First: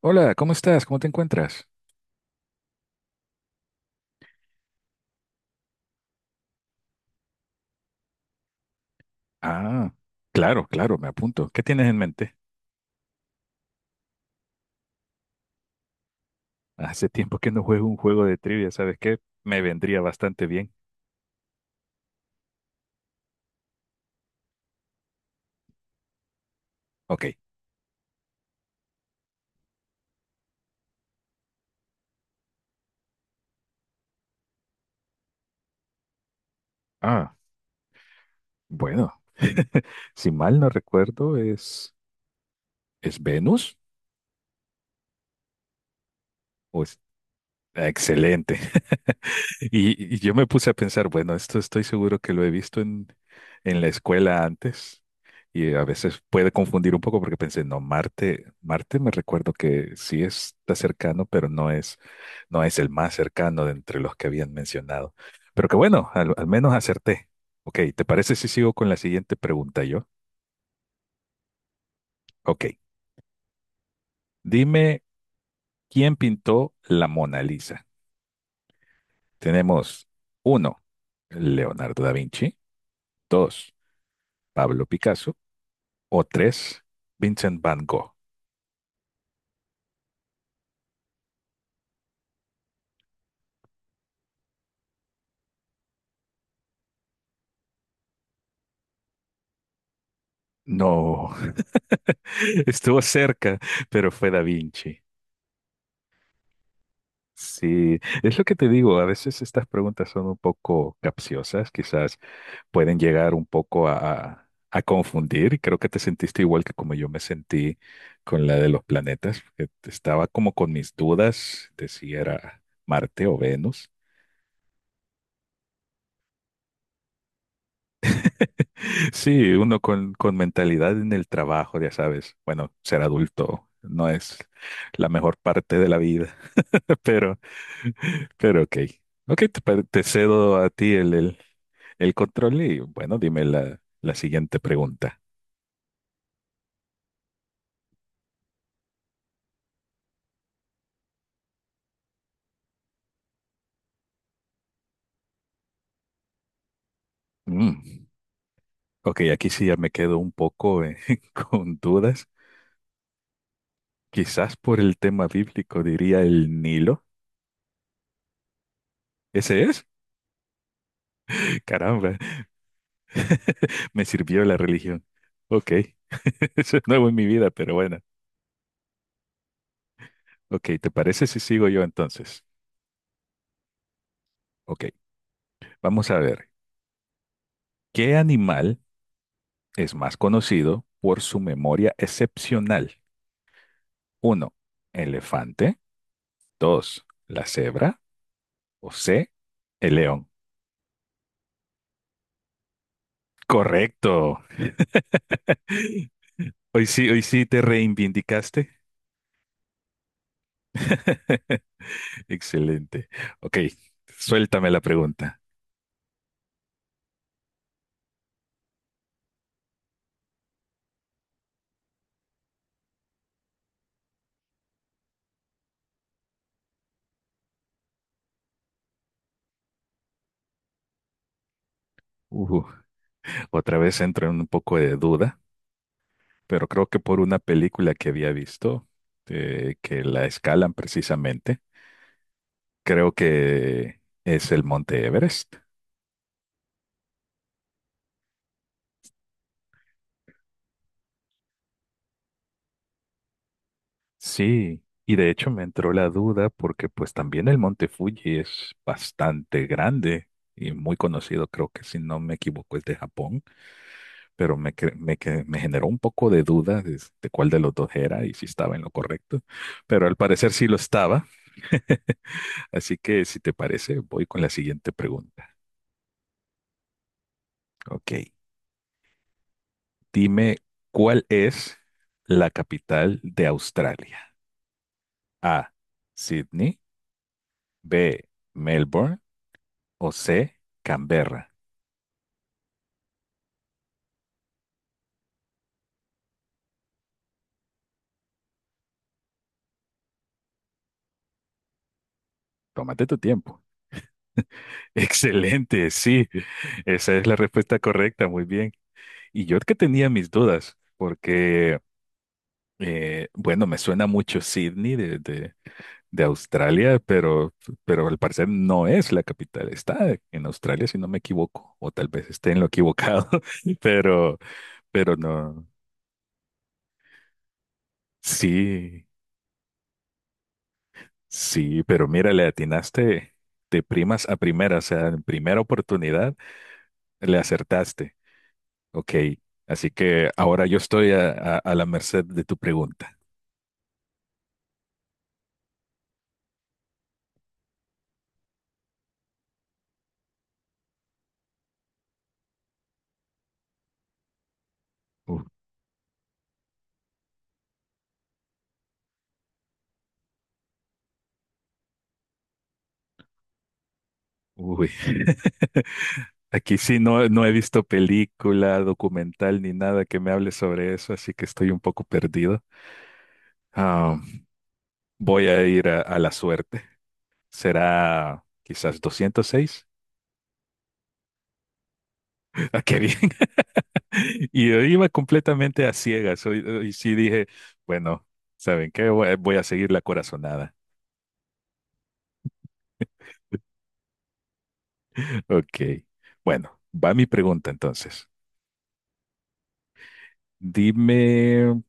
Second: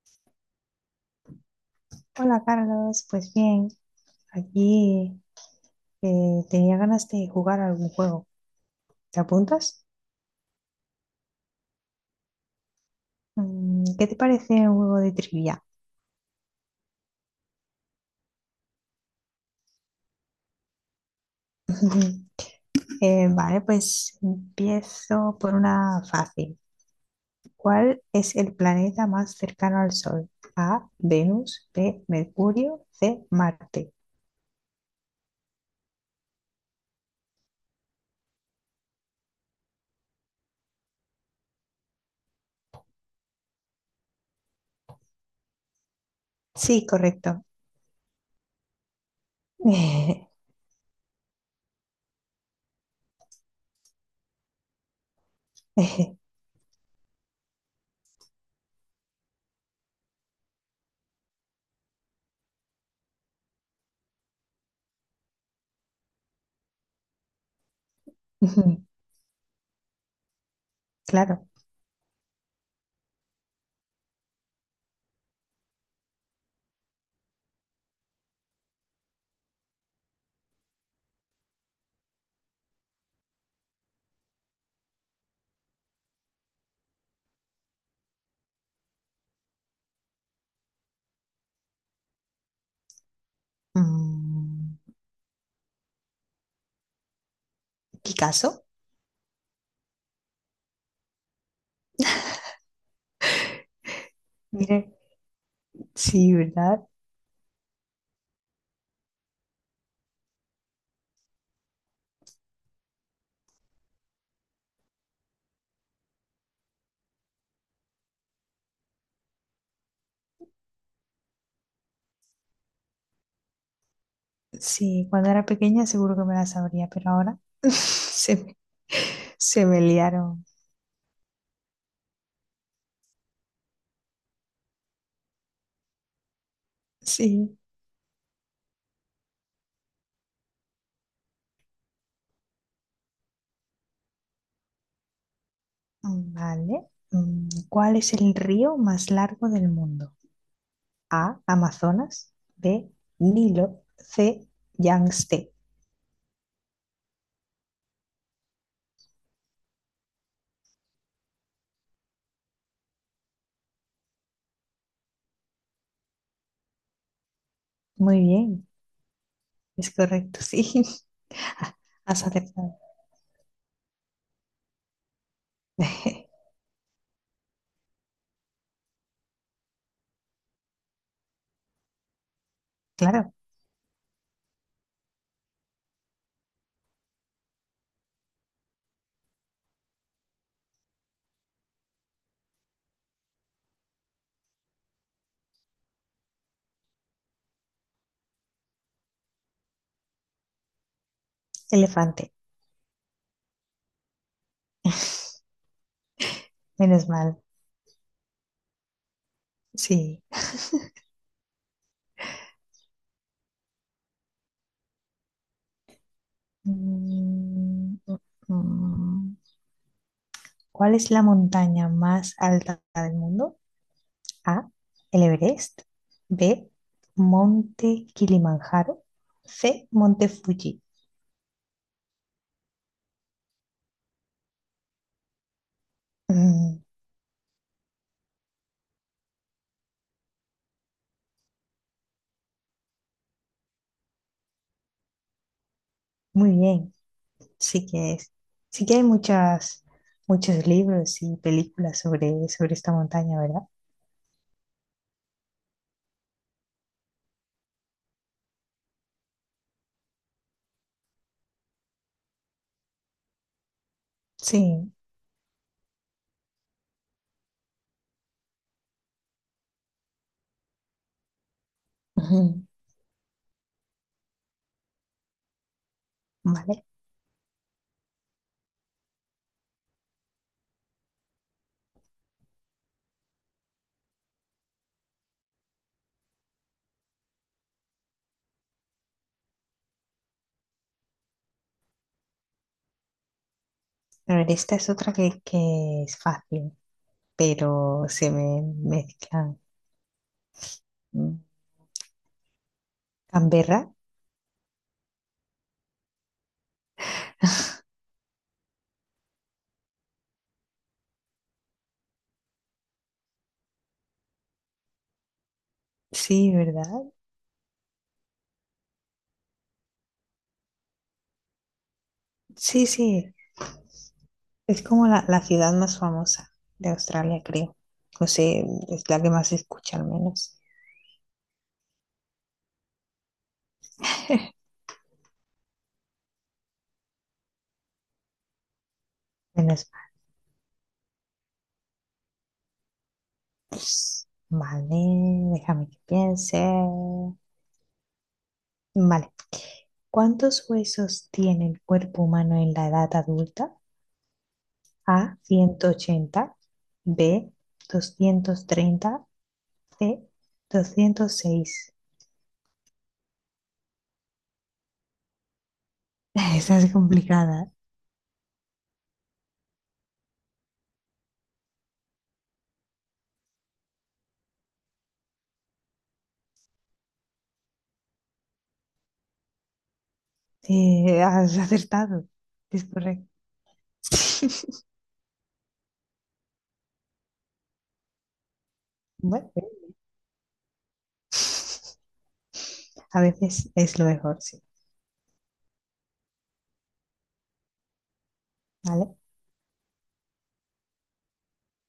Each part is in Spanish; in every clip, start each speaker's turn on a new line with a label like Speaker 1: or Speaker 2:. Speaker 1: Hola, ¿cómo estás? ¿Cómo te encuentras?
Speaker 2: Hola Carlos, pues bien, aquí tenía ganas de jugar algún juego. ¿Te apuntas?
Speaker 1: Ah, claro, claro, me apunto. ¿Qué tienes en mente?
Speaker 2: ¿Qué te parece un juego de trivia?
Speaker 1: Hace tiempo que no juego un juego de trivia, ¿sabes qué? Me vendría bastante bien.
Speaker 2: Vale, pues empiezo por una fácil.
Speaker 1: Ok.
Speaker 2: ¿Cuál es el planeta más cercano al Sol? A, Venus, B, Mercurio, C, Marte.
Speaker 1: Ah, bueno. Si mal no recuerdo, ¿es Venus? ¿O
Speaker 2: Sí,
Speaker 1: es,
Speaker 2: correcto.
Speaker 1: ah, excelente. Y yo me puse a pensar, bueno, esto estoy seguro que lo he visto en la escuela antes, y a veces puede confundir un poco porque pensé, no, Marte, Marte, me recuerdo que sí está cercano, pero no es el más cercano de entre los que habían mencionado. Pero que bueno, al menos acerté. Ok, ¿te parece si sigo con la siguiente pregunta yo?
Speaker 2: Claro.
Speaker 1: Ok, dime, ¿quién pintó la Mona Lisa? Tenemos uno, Leonardo da Vinci. Dos, Pablo Picasso. O tres, Vincent Van Gogh.
Speaker 2: Mm, ¿Qué caso?
Speaker 1: No, estuvo cerca, pero fue Da
Speaker 2: Mire,
Speaker 1: Vinci.
Speaker 2: sí, ¿verdad?
Speaker 1: Sí, es lo que te digo, a veces estas preguntas son un poco capciosas, quizás pueden llegar un poco a confundir, y creo que te sentiste igual que como yo me sentí con la de los planetas, que estaba como con mis dudas de si era Marte o Venus.
Speaker 2: Sí, cuando era pequeña seguro que me la sabría, pero ahora
Speaker 1: Sí,
Speaker 2: se
Speaker 1: uno
Speaker 2: me
Speaker 1: con
Speaker 2: liaron.
Speaker 1: mentalidad en el trabajo, ya sabes. Bueno, ser adulto no es la mejor parte de la vida, pero,
Speaker 2: Sí,
Speaker 1: pero ok. Ok, te cedo a ti el control y bueno, dime la siguiente pregunta.
Speaker 2: vale. ¿Cuál es el río más largo del mundo? A, Amazonas, B, Nilo, C, Yangtze.
Speaker 1: Mm. Ok, aquí sí ya me quedo un poco con dudas. Quizás por el tema bíblico diría el Nilo.
Speaker 2: Muy bien,
Speaker 1: ¿Ese es?
Speaker 2: es correcto, sí.
Speaker 1: Caramba,
Speaker 2: Has acertado.
Speaker 1: me sirvió la religión. Ok, eso es nuevo en mi vida, pero bueno. Ok, ¿te parece si sigo yo entonces?
Speaker 2: Claro,
Speaker 1: Ok, vamos a ver. ¿Qué animal es más conocido por su memoria excepcional? Uno, elefante. Dos, la cebra. O C, el león.
Speaker 2: elefante,
Speaker 1: Correcto.
Speaker 2: menos
Speaker 1: Hoy
Speaker 2: mal,
Speaker 1: sí te reivindicaste.
Speaker 2: sí.
Speaker 1: Excelente. Ok, suéltame la pregunta.
Speaker 2: Mm, mm, mm. ¿Cuál es la montaña más alta del mundo? A. El Everest. B. Monte Kilimanjaro. C. Monte Fuji.
Speaker 1: Ujú, otra vez entro en un poco de duda, pero
Speaker 2: Mm,
Speaker 1: creo que por una película que había visto, que la escalan precisamente. Creo que es el Monte Everest.
Speaker 2: muy bien. Sí que es. Sí que hay muchas, muchos libros y películas sobre, sobre esta montaña, ¿verdad?
Speaker 1: Sí, y de hecho me entró la duda porque pues también el Monte Fuji es bastante grande y muy conocido, creo que si no me equivoco es de Japón, pero me,
Speaker 2: Sí.
Speaker 1: cre- me, que- me generó un poco de duda de cuál de los dos era y si estaba en lo correcto, pero al parecer sí lo estaba.
Speaker 2: Ujú.
Speaker 1: Así que si te parece, voy con la siguiente pregunta.
Speaker 2: Vale.
Speaker 1: Ok, dime cuál es la capital de Australia. A, Sydney. B, Melbourne. O C, Canberra.
Speaker 2: A ver, esta es otra que es fácil, pero se me mezclan. Mm.
Speaker 1: Tómate tu tiempo.
Speaker 2: Canberra.
Speaker 1: Excelente, sí, esa es la respuesta correcta, muy bien. Y yo que tenía mis dudas, porque, bueno, me suena mucho Sydney de
Speaker 2: Sí,
Speaker 1: Australia,
Speaker 2: ¿verdad?
Speaker 1: pero al parecer no es la capital, está en Australia, si no me equivoco, o tal vez esté en lo
Speaker 2: Sí,
Speaker 1: equivocado,
Speaker 2: sí.
Speaker 1: pero,
Speaker 2: Es como
Speaker 1: pero
Speaker 2: la
Speaker 1: no,
Speaker 2: ciudad más famosa de Australia, creo. No sé, es
Speaker 1: sí,
Speaker 2: la que más se escucha al menos
Speaker 1: sí, pero mira, le atinaste de primas a primeras, o sea, en primera oportunidad. Le acertaste. Ok.
Speaker 2: en
Speaker 1: Así
Speaker 2: España.
Speaker 1: que ahora yo estoy a la merced de tu pregunta.
Speaker 2: Pues, vale, déjame que piense. Vale. ¿Cuántos huesos tiene el cuerpo humano en la edad adulta? A,
Speaker 1: U-
Speaker 2: 180. B, 230. C, 206.
Speaker 1: Uy. Aquí
Speaker 2: Esa es
Speaker 1: sí no, no he
Speaker 2: complicada.
Speaker 1: visto película, documental ni nada que me hable sobre eso, así que estoy un poco perdido. Ah, voy a ir a la suerte. Será quizás 206.
Speaker 2: Has acertado.
Speaker 1: Ah,
Speaker 2: Es
Speaker 1: qué bien.
Speaker 2: correcto.
Speaker 1: Y yo iba completamente a ciegas. Y sí dije, bueno, ¿saben qué?
Speaker 2: Bueno.
Speaker 1: Voy a seguir la corazonada.
Speaker 2: A veces es lo mejor, sí.
Speaker 1: Ok. Bueno, va mi pregunta entonces.
Speaker 2: ¿Vale?
Speaker 1: Dime,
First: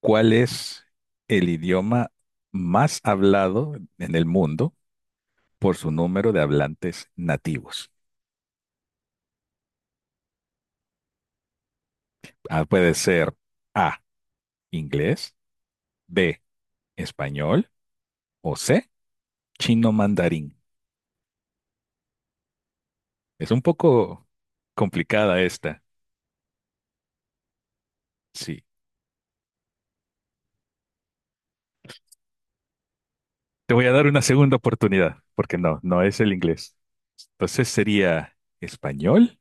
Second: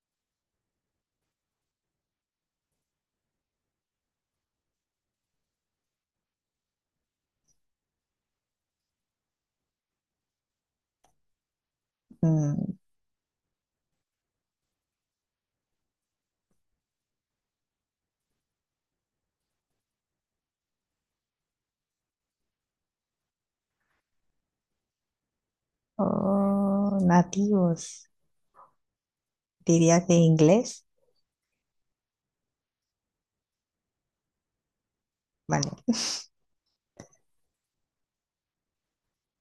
Speaker 1: ¿cuál es el idioma más hablado en el mundo por su número de hablantes nativos? Ah,
Speaker 2: Mm,
Speaker 1: puede ser A, inglés, B, español o C, chino mandarín. Es un poco complicada esta.
Speaker 2: oh, nativos,
Speaker 1: Sí.
Speaker 2: diría que inglés.
Speaker 1: Te voy a dar una segunda oportunidad, porque
Speaker 2: Vale,
Speaker 1: no, no es el inglés. Entonces sería español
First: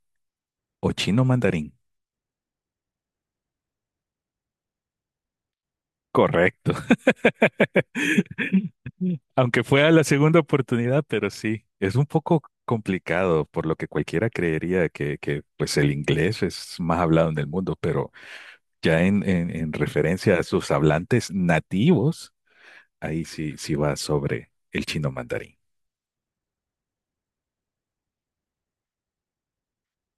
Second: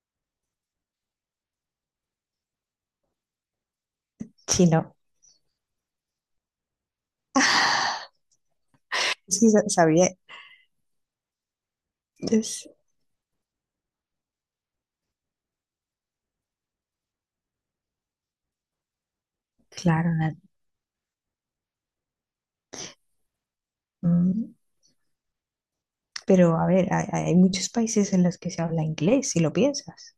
Speaker 1: o chino mandarín.
Speaker 2: chino.
Speaker 1: Correcto.
Speaker 2: Sí,
Speaker 1: Aunque fue a la
Speaker 2: sabía.
Speaker 1: segunda oportunidad, pero sí, es un poco
Speaker 2: es-
Speaker 1: complicado, por lo que cualquiera creería que pues el inglés es más hablado en el mundo, pero ya en
Speaker 2: claro,
Speaker 1: referencia a sus hablantes nativos, ahí sí, sí va sobre
Speaker 2: mm,
Speaker 1: el chino mandarín.
Speaker 2: pero a ver, hay muchos países en los que se habla inglés, si lo piensas.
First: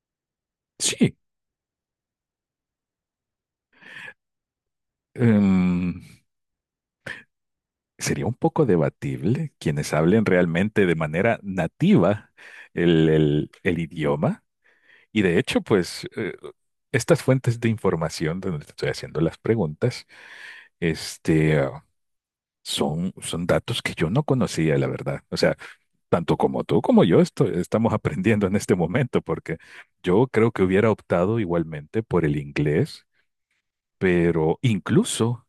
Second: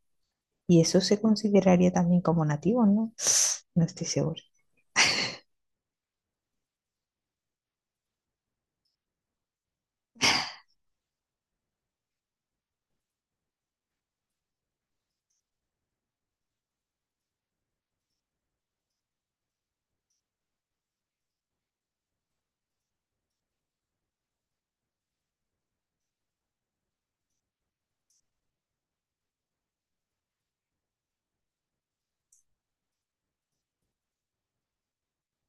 Speaker 2: Y eso
Speaker 1: Sí.
Speaker 2: se consideraría también como nativo, ¿no? No estoy segura.
Speaker 1: Em, sería un poco debatible quienes hablen realmente de manera nativa el idioma. Y de hecho, pues estas fuentes de información donde te estoy haciendo las preguntas, este, ah, son, son datos que yo no conocía, la verdad. O sea, tanto como tú como yo estamos aprendiendo en este momento, porque yo creo que hubiera optado igualmente por el inglés, pero incluso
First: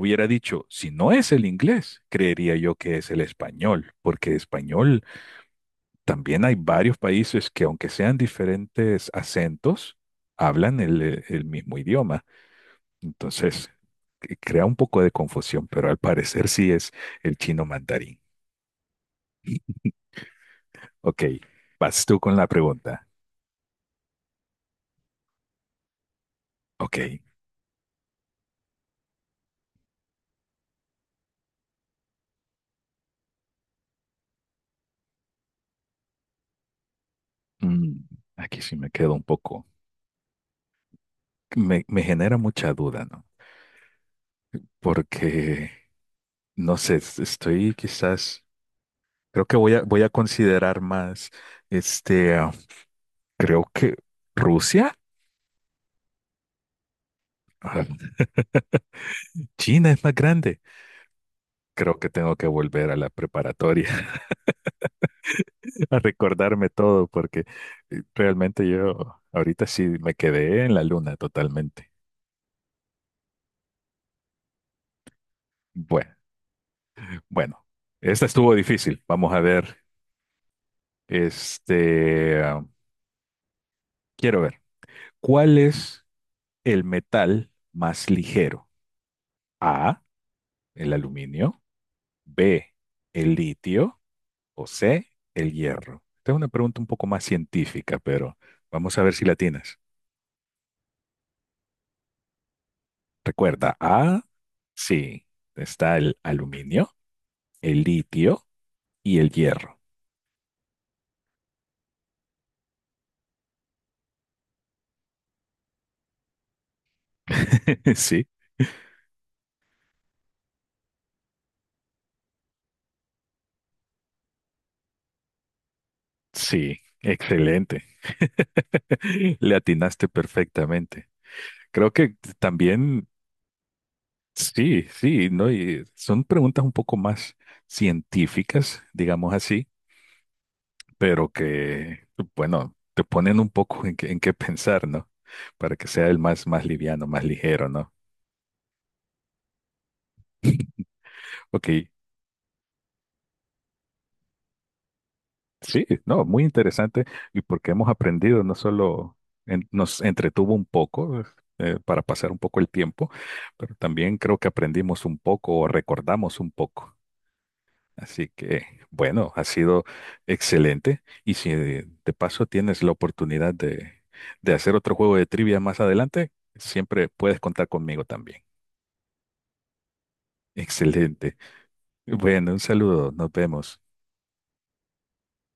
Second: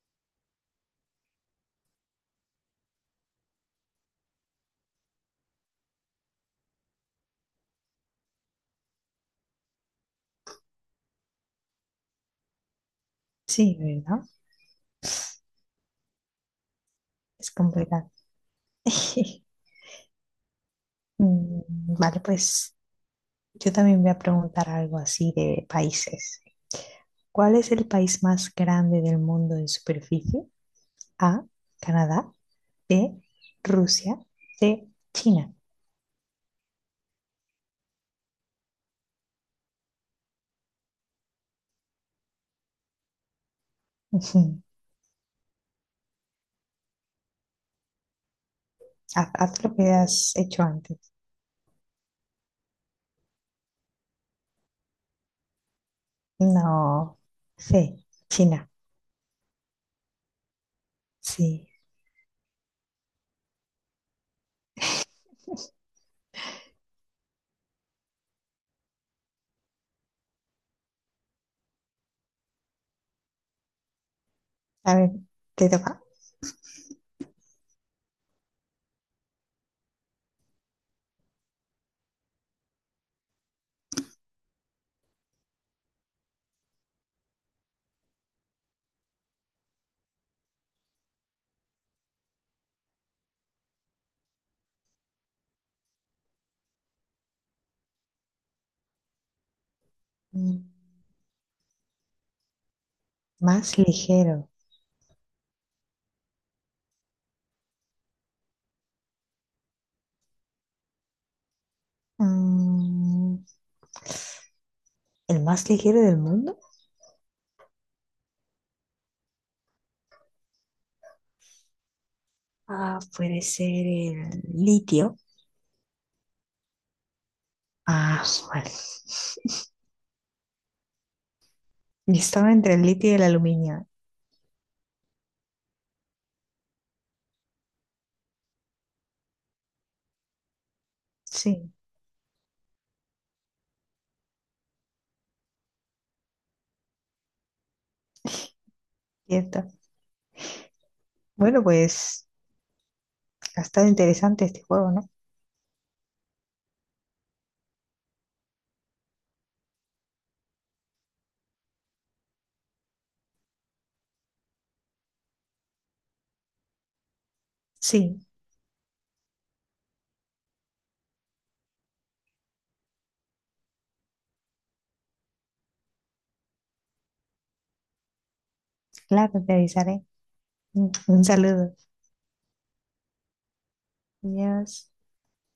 Speaker 1: hubiera dicho, si no es el inglés, creería yo que es el español, porque español también hay varios países que aunque sean diferentes acentos, hablan el mismo idioma. Entonces,
Speaker 2: Sí, ¿verdad?
Speaker 1: que crea un poco de confusión, pero al parecer sí es el
Speaker 2: Es
Speaker 1: chino
Speaker 2: complicado.
Speaker 1: mandarín. Ok,
Speaker 2: Mm,
Speaker 1: vas tú
Speaker 2: vale,
Speaker 1: con la
Speaker 2: pues
Speaker 1: pregunta.
Speaker 2: yo también voy a preguntar algo así de países.
Speaker 1: Ok,
Speaker 2: ¿Cuál es el país más grande del mundo en superficie? A, Canadá. B, Rusia. C, China.
Speaker 1: mm, aquí sí me quedo un poco. Me genera mucha duda, ¿no?
Speaker 2: Ujú.
Speaker 1: Porque, no sé, estoy quizás.
Speaker 2: Haz,
Speaker 1: Creo que
Speaker 2: haz lo
Speaker 1: voy
Speaker 2: que
Speaker 1: voy a
Speaker 2: has hecho
Speaker 1: considerar
Speaker 2: antes.
Speaker 1: más, este, ah, creo que Rusia.
Speaker 2: No.
Speaker 1: Ah,
Speaker 2: C, China.
Speaker 1: China es más grande.
Speaker 2: Sí.
Speaker 1: Creo que tengo que volver a la preparatoria a recordarme todo porque realmente yo ahorita sí me quedé en la luna totalmente.
Speaker 2: A ver, ¿te toca?
Speaker 1: Bueno, bueno, esta estuvo difícil. Vamos a ver, este, ah, quiero ver, ¿cuál es el metal más ligero? A, el aluminio, B, el litio, o C, el hierro. Esta es una pregunta un poco más científica, pero vamos a ver si la tienes.
Speaker 2: Mm,
Speaker 1: Recuerda,
Speaker 2: Más
Speaker 1: A,
Speaker 2: ligero.
Speaker 1: sí, está el aluminio, el litio y el hierro.
Speaker 2: Mm, ¿El más ligero del mundo?
Speaker 1: Sí,
Speaker 2: Ah, puede ser el litio.
Speaker 1: sí, excelente.
Speaker 2: Ah, vale.
Speaker 1: Le atinaste perfectamente. Creo
Speaker 2: Yo
Speaker 1: que
Speaker 2: estaba entre el
Speaker 1: también,
Speaker 2: litio y el aluminio.
Speaker 1: sí, sí, ¿no? Y son preguntas un poco más científicas, digamos así, pero
Speaker 2: Sí,
Speaker 1: que, bueno, te ponen un poco en qué pensar, ¿no? Para que sea el más, más liviano, más ligero, ¿no?
Speaker 2: cierto. Bueno,
Speaker 1: Ok,
Speaker 2: pues ha estado interesante este juego, ¿no?
Speaker 1: sí, no, muy interesante, y porque hemos aprendido, no solo nos entretuvo un poco para pasar un poco el tiempo, pero también creo que aprendimos un poco o recordamos un poco.
Speaker 2: Sí,
Speaker 1: Así que, bueno, ha sido excelente. Y si de paso tienes la oportunidad de hacer otro juego de trivia más adelante, siempre puedes contar conmigo también.
Speaker 2: claro, te avisaré. Un
Speaker 1: Excelente.
Speaker 2: saludo.
Speaker 1: Bueno, un saludo. Nos vemos.
Speaker 2: Adiós.